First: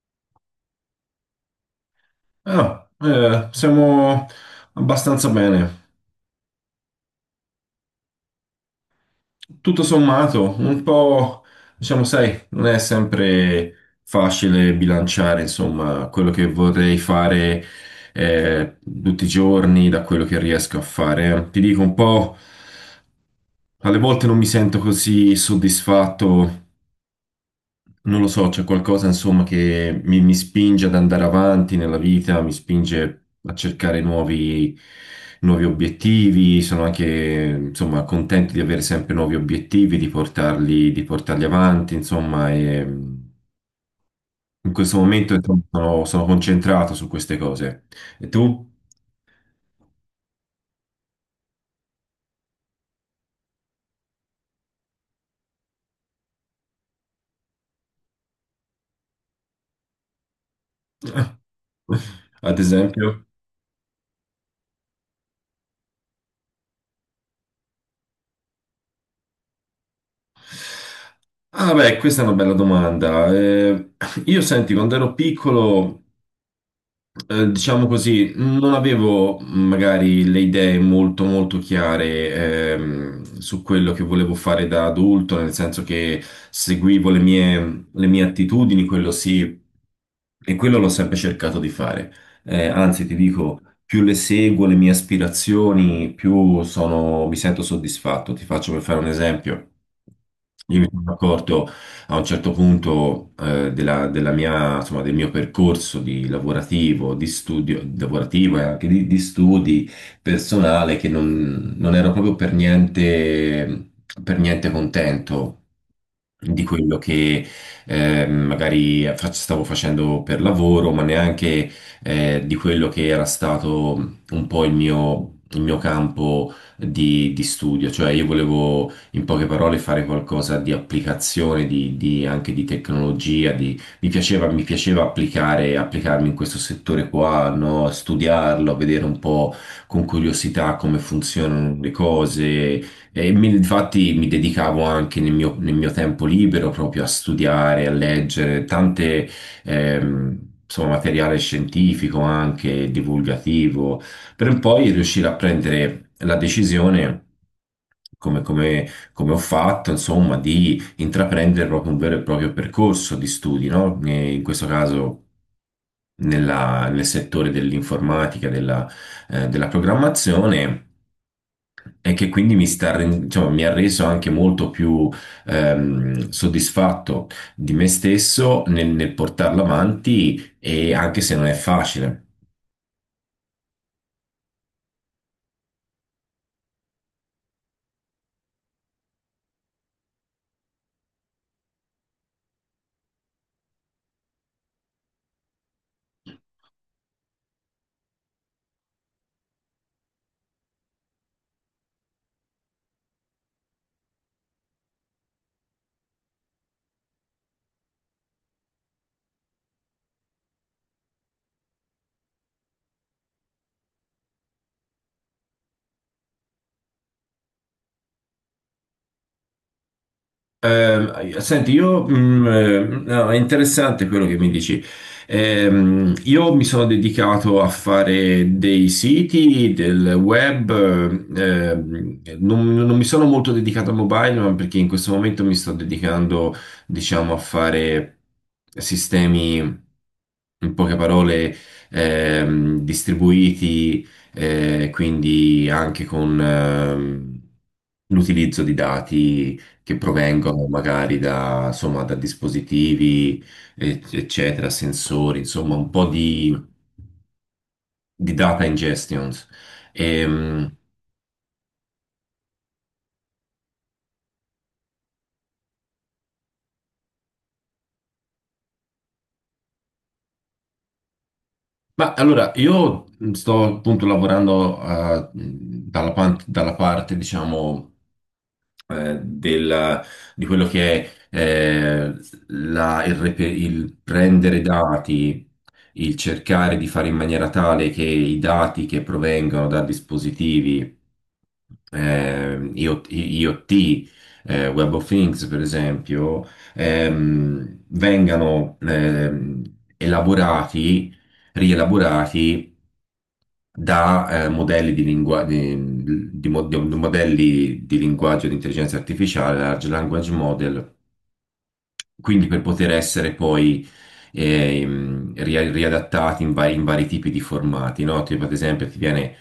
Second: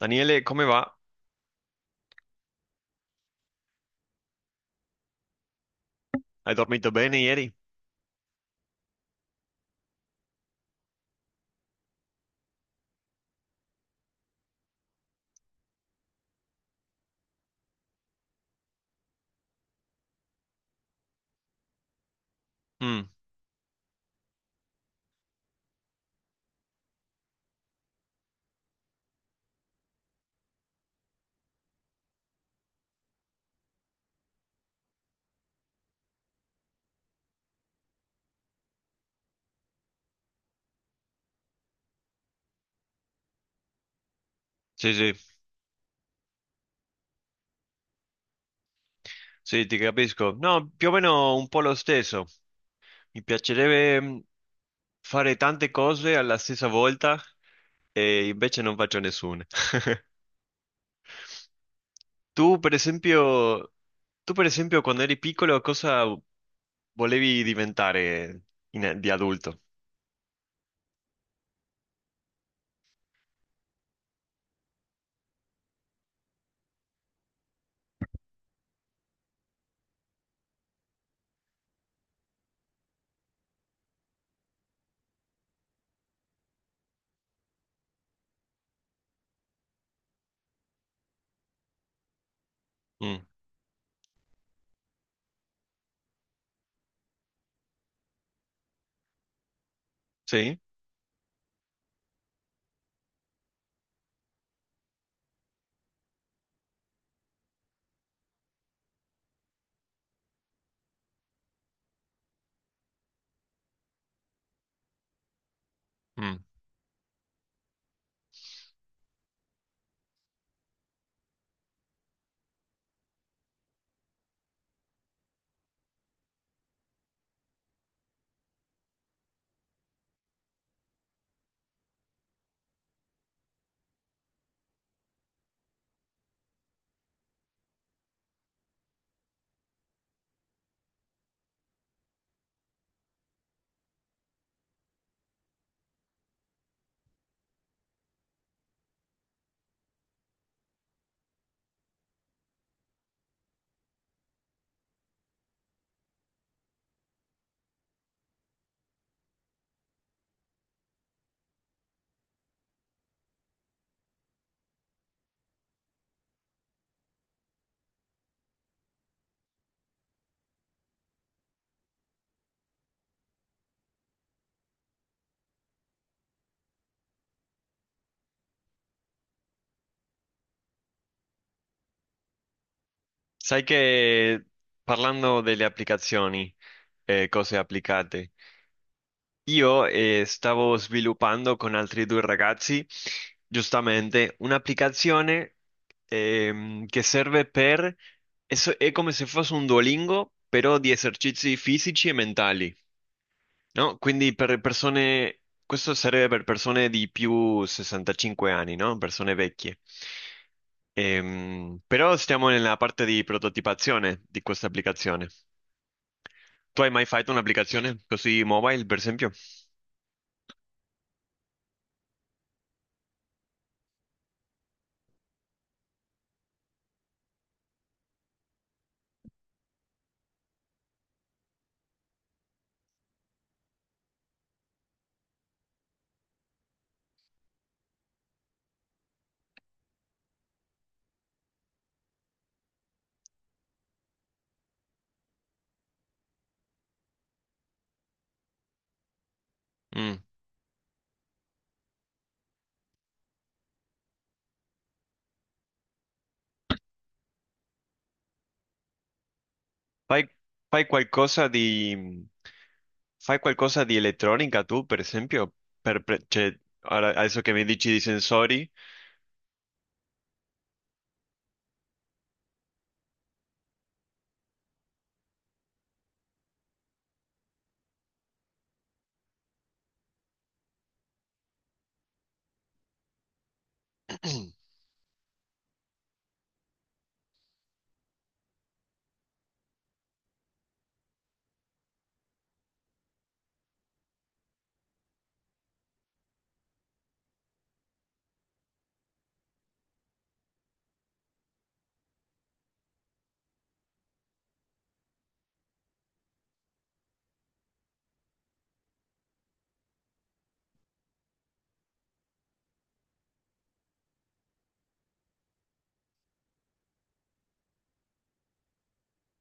Daniele, come va? Siamo abbastanza bene. Hai dormito bene ieri? Tutto sommato, un po', diciamo, sai, non è sempre facile bilanciare, insomma, quello che vorrei fare tutti i giorni da quello che riesco a fare. Ti dico un po', Mm, alle volte non mi sento così soddisfatto. Non lo so, c'è qualcosa insomma che mi spinge ad andare avanti nella vita, mi spinge a cercare nuovi obiettivi, sono anche insomma contento di avere sempre nuovi obiettivi, di portarli avanti, insomma, e in sì, questo sì, momento insomma, sono concentrato su queste cose. E tu? sì, ti capisco. No, più o meno un po' lo stesso. Mi piacerebbe fare tante cose alla stessa volta e invece non faccio nessuna. Tu, Ad per esempio? esempio, tu, per esempio, quando eri piccolo, cosa volevi diventare di adulto? Ah beh, questa è una bella domanda. Io senti, quando ero piccolo... diciamo così, non avevo magari le idee molto molto chiare su quello che volevo fare da adulto, nel senso che seguivo le mie attitudini, quello sì, e quello l'ho sempre cercato di fare. Anzi, ti Mm, dico, più le seguo, le mie aspirazioni, più sono, mi sento soddisfatto. Ti faccio per fare un esempio. sì? Io mi sono accorto a un certo punto della mia, insomma, del mio percorso di lavorativo, di studio, lavorativo e anche di studi personale che non ero proprio per niente contento Mm. di quello che magari stavo facendo per lavoro, ma neanche di quello che era stato un po' il mio campo di studio. Cioè io volevo in poche parole fare qualcosa di applicazione, anche di tecnologia, mi piaceva applicare, applicarmi in questo settore qua, no? Studiarlo, vedere un po' con curiosità come funzionano le cose e infatti mi dedicavo anche nel mio tempo libero proprio a studiare, a leggere tante, ehm, insomma, materiale scientifico anche, divulgativo, per poi riuscire a prendere la decisione, come, come- come ho fatto, insomma, di intraprendere proprio un vero e proprio percorso di studi, no? E in questo caso nel settore dell'informatica, della programmazione e che quindi mi sta, diciamo, mi ha reso anche molto più soddisfatto di me stesso nel portarlo avanti e anche se non è facile. Sai che parlando delle applicazioni e cose applicate. Io stavo sviluppando con altri due ragazzi giustamente un'applicazione, che serve per... è come se fosse un Duolingo, però di esercizi fisici e mentali, no? Quindi per persone... questo serve per persone di più 65 anni, no? Persone vecchie. Però stiamo nella parte di prototipazione di questa applicazione. Tu hai mai fatto un'applicazione così mobile, per esempio? Senti, no, è interessante quello che mi dici. Io mi sono dedicato a fare dei siti, del web, non mi sono molto dedicato al mobile, ma perché in questo momento mi sto dedicando, diciamo, a fare sistemi, in poche parole, distribuiti, quindi anche con l'utilizzo di dati che Mm. provengono magari da, insomma, da dispositivi, eccetera, sensori, insomma, un po' di data ingestions. Fai, Ehm, fai qualcosa di, fai qualcosa di elettronica tu, per esempio? Cioè, adesso che mi dici di sensori. ma allora, io sto appunto lavorando dalla parte, diciamo, eh, del- di quello che è il prendere dati, il cercare di fare in maniera tale che i dati che provengono da dispositivi IoT, Web of Things, per esempio, vengano elaborati, rielaborati da modelli di modelli di linguaggio di intelligenza artificiale, large language model, quindi per poter essere poi riadattati in vari tipi di formati, no? Tipo ad esempio ti viene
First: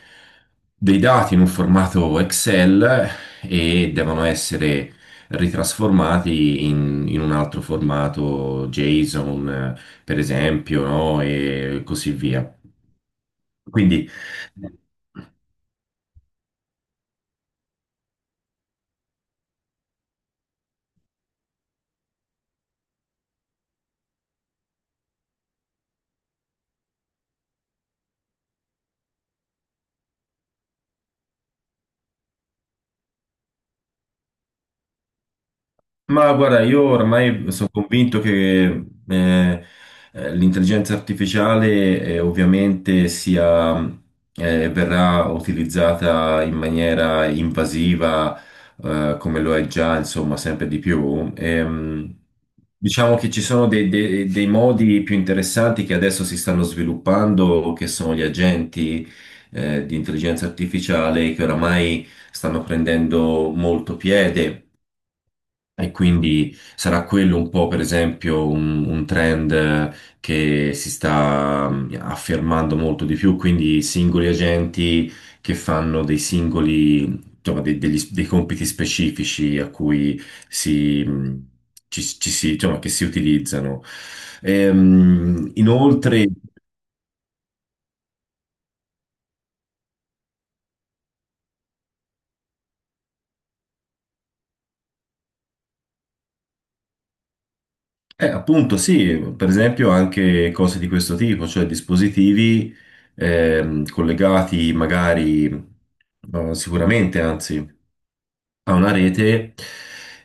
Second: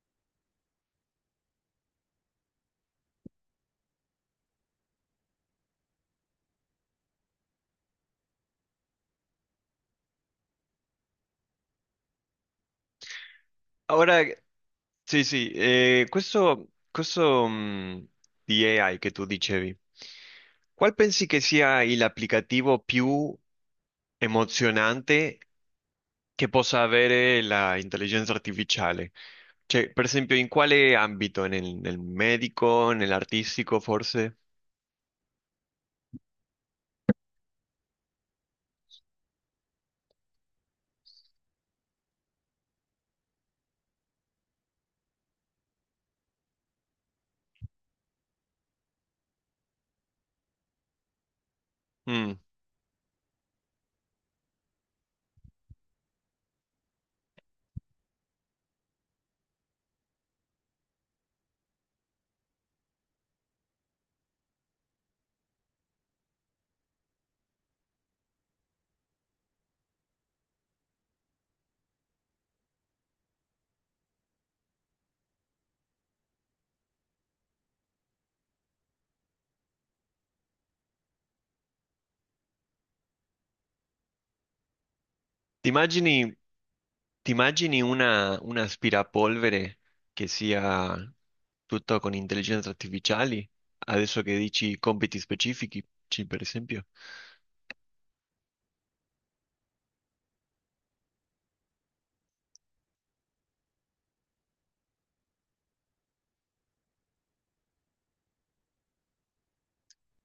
dei dati in un formato Excel e devono essere ritrasformati in un altro formato JSON, per esempio, no? E così via. Quindi... Ora, sì, sì, di AI che tu dicevi, qual pensi che sia l'applicativo più emozionante che possa avere l'intelligenza artificiale? Cioè, per esempio, in quale ambito? Nel medico, nell'artistico, forse? Ma guarda, io ormai sono convinto che eh, l'intelligenza artificiale ovviamente sia, verrà utilizzata in maniera invasiva, come lo è già, insomma, sempre di più. Mm. Diciamo che ci sono dei modi più interessanti che adesso si stanno sviluppando, che sono gli agenti, di intelligenza artificiale che oramai stanno prendendo molto piede. E quindi sarà quello un po', per esempio, un trend che si sta affermando molto di più, quindi singoli agenti che fanno dei singoli, insomma, dei compiti specifici a cui si, mm, ci si, insomma, che si utilizzano. Ti Inoltre, sì. immagini, ti immagini una, un aspirapolvere che sia tutto con intelligenze artificiali? Adesso che dici compiti specifici, per esempio. Appunto, sì, per esempio anche cose di questo tipo, cioè dispositivi collegati magari, sicuramente anzi, a una rete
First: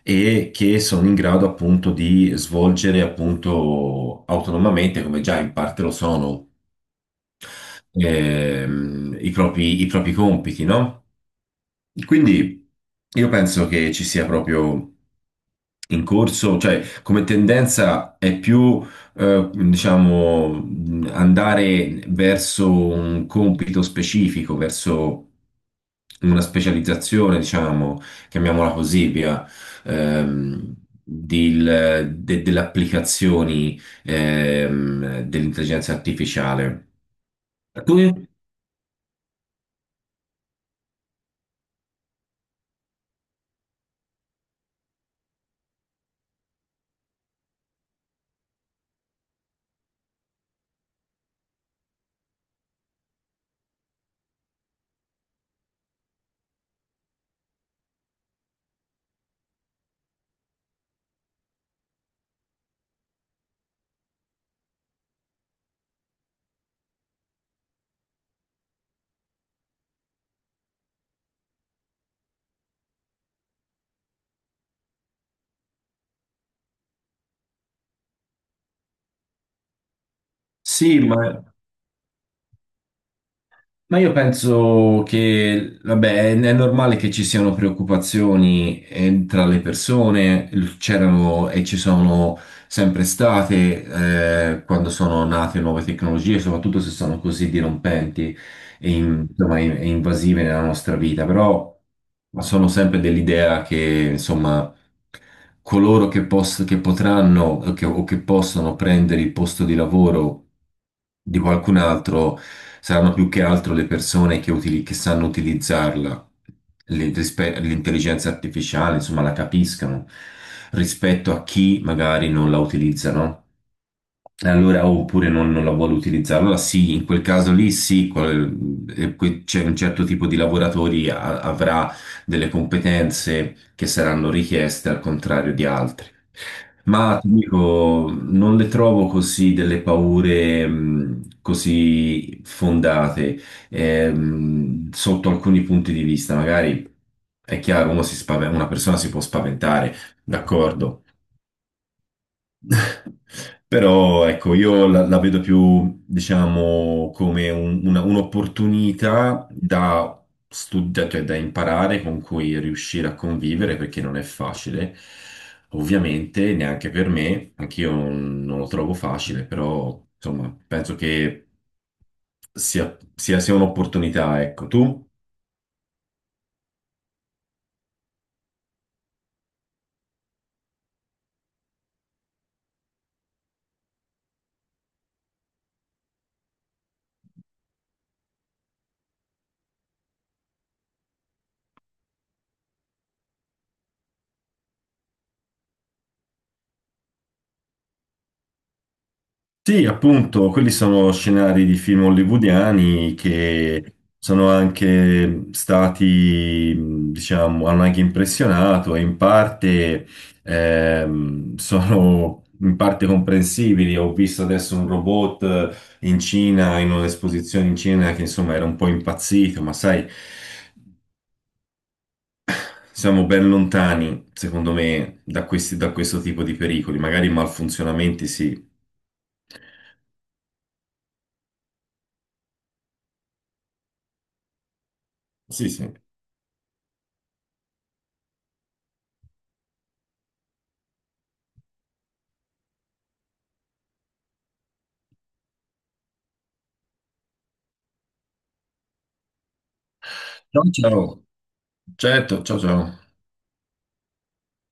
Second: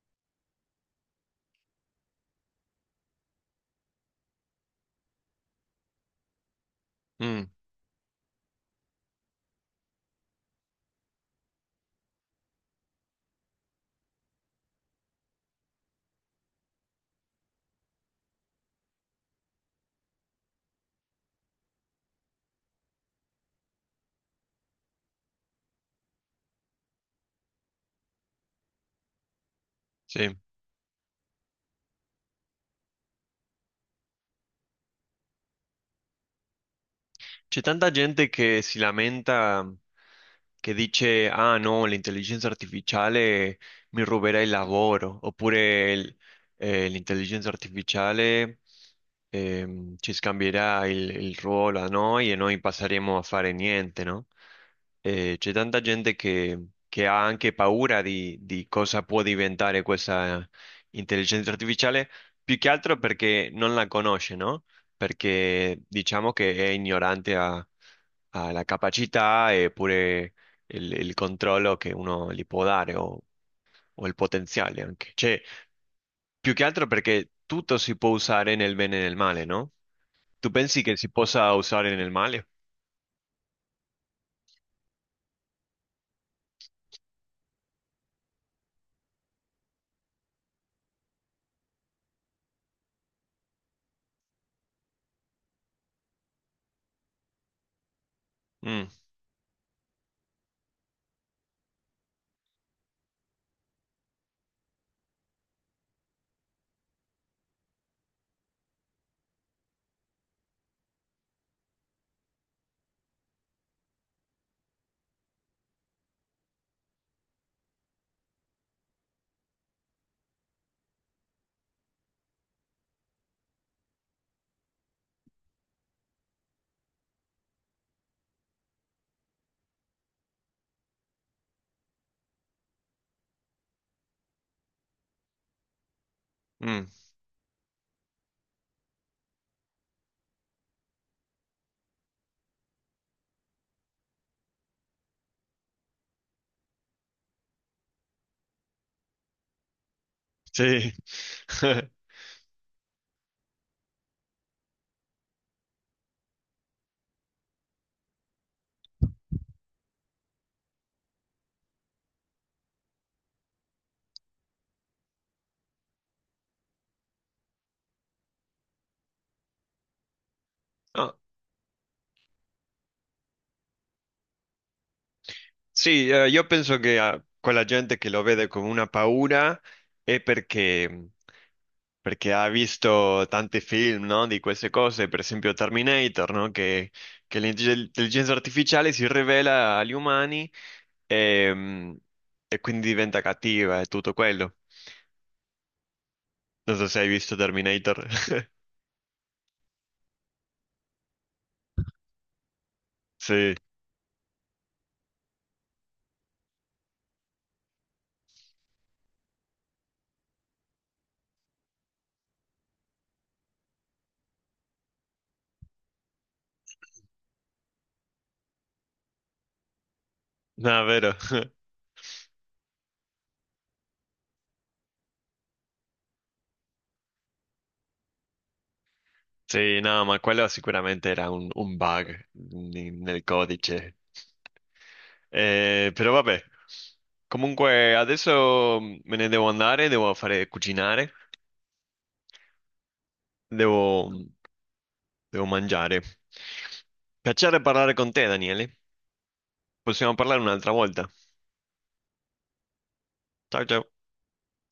e che sono in grado appunto di svolgere appunto autonomamente, come già in parte lo sono, Mm, i propri compiti, no? Quindi io penso che ci sia proprio in corso, cioè come tendenza è più, diciamo, andare verso un compito specifico, verso una specializzazione, diciamo, chiamiamola così, via, sì. ehm, delle applicazioni dell'intelligenza artificiale. C'è tanta Tu? gente che si lamenta, che dice, ah no, l'intelligenza artificiale mi ruberà il lavoro, oppure l'intelligenza artificiale, ci scambierà il ruolo a noi e noi passeremo a fare niente, no? C'è tanta gente che ha anche paura di cosa può diventare questa intelligenza artificiale, più che altro perché non la conosce, no? Perché diciamo che è ignorante alla capacità e pure il controllo che uno gli può dare o il potenziale anche. Cioè, più che altro perché tutto si può usare nel bene e nel male, no? Tu pensi che Sì, si ma... possa usare nel male? Ma io penso che, vabbè, è normale che ci siano preoccupazioni tra le persone, c'erano e ci sono sempre state quando sono nate nuove tecnologie, soprattutto se sono così dirompenti Mm, e, insomma, e invasive nella nostra vita, però ma sono sempre dell'idea che, insomma, coloro che, che potranno o che possono prendere il posto di lavoro di qualcun altro saranno più che altro le persone che, che sanno utilizzarla, l'intelligenza artificiale, insomma, la capiscano rispetto a chi magari non la utilizza, no? E allora, oh, oppure non la vuole utilizzare. Allora sì, in quel caso lì sì, c'è un certo tipo di lavoratori avrà delle competenze che saranno richieste al contrario di altri. mm, Ma ti dico, non le trovo così delle paure così fondate sotto alcuni punti di vista. Magari è chiaro, uno una persona si può spaventare, sì. d'accordo. Però ecco, la vedo più, diciamo, come un'opportunità da studiare, cioè da imparare, con cui riuscire a convivere, perché non è facile. Ovviamente, neanche per me, anch'io non lo trovo facile, però insomma, penso No, che sia un'opportunità, ecco, tu? sì, io penso che quella gente che lo vede come una paura è perché ha visto tanti film, no, di queste cose, per esempio Terminator, no, che l'intelligenza artificiale si rivela agli umani e, e quindi diventa cattiva e tutto quello. Non so se hai visto Terminator. Sì, appunto, quelli sono scenari di film hollywoodiani Sì, che sono anche stati, diciamo, hanno anche impressionato e in parte sono in parte comprensibili. Ho visto adesso un robot in Cina, in un'esposizione in Cina che insomma era un po' impazzito, ma sai, no, è vero. siamo ben lontani, secondo me, da questi, da questo tipo di pericoli, magari malfunzionamenti, sì. Sì, no, ma quello sicuramente era un nel codice. Sì, sì. Però vabbè, comunque adesso me ne devo andare, devo fare cucinare, devo... devo mangiare. Piacere parlare con te, Daniele. Possiamo parlare Ciao, un'altra volta. ciao. Certo, ciao ciao. Ciao ciao.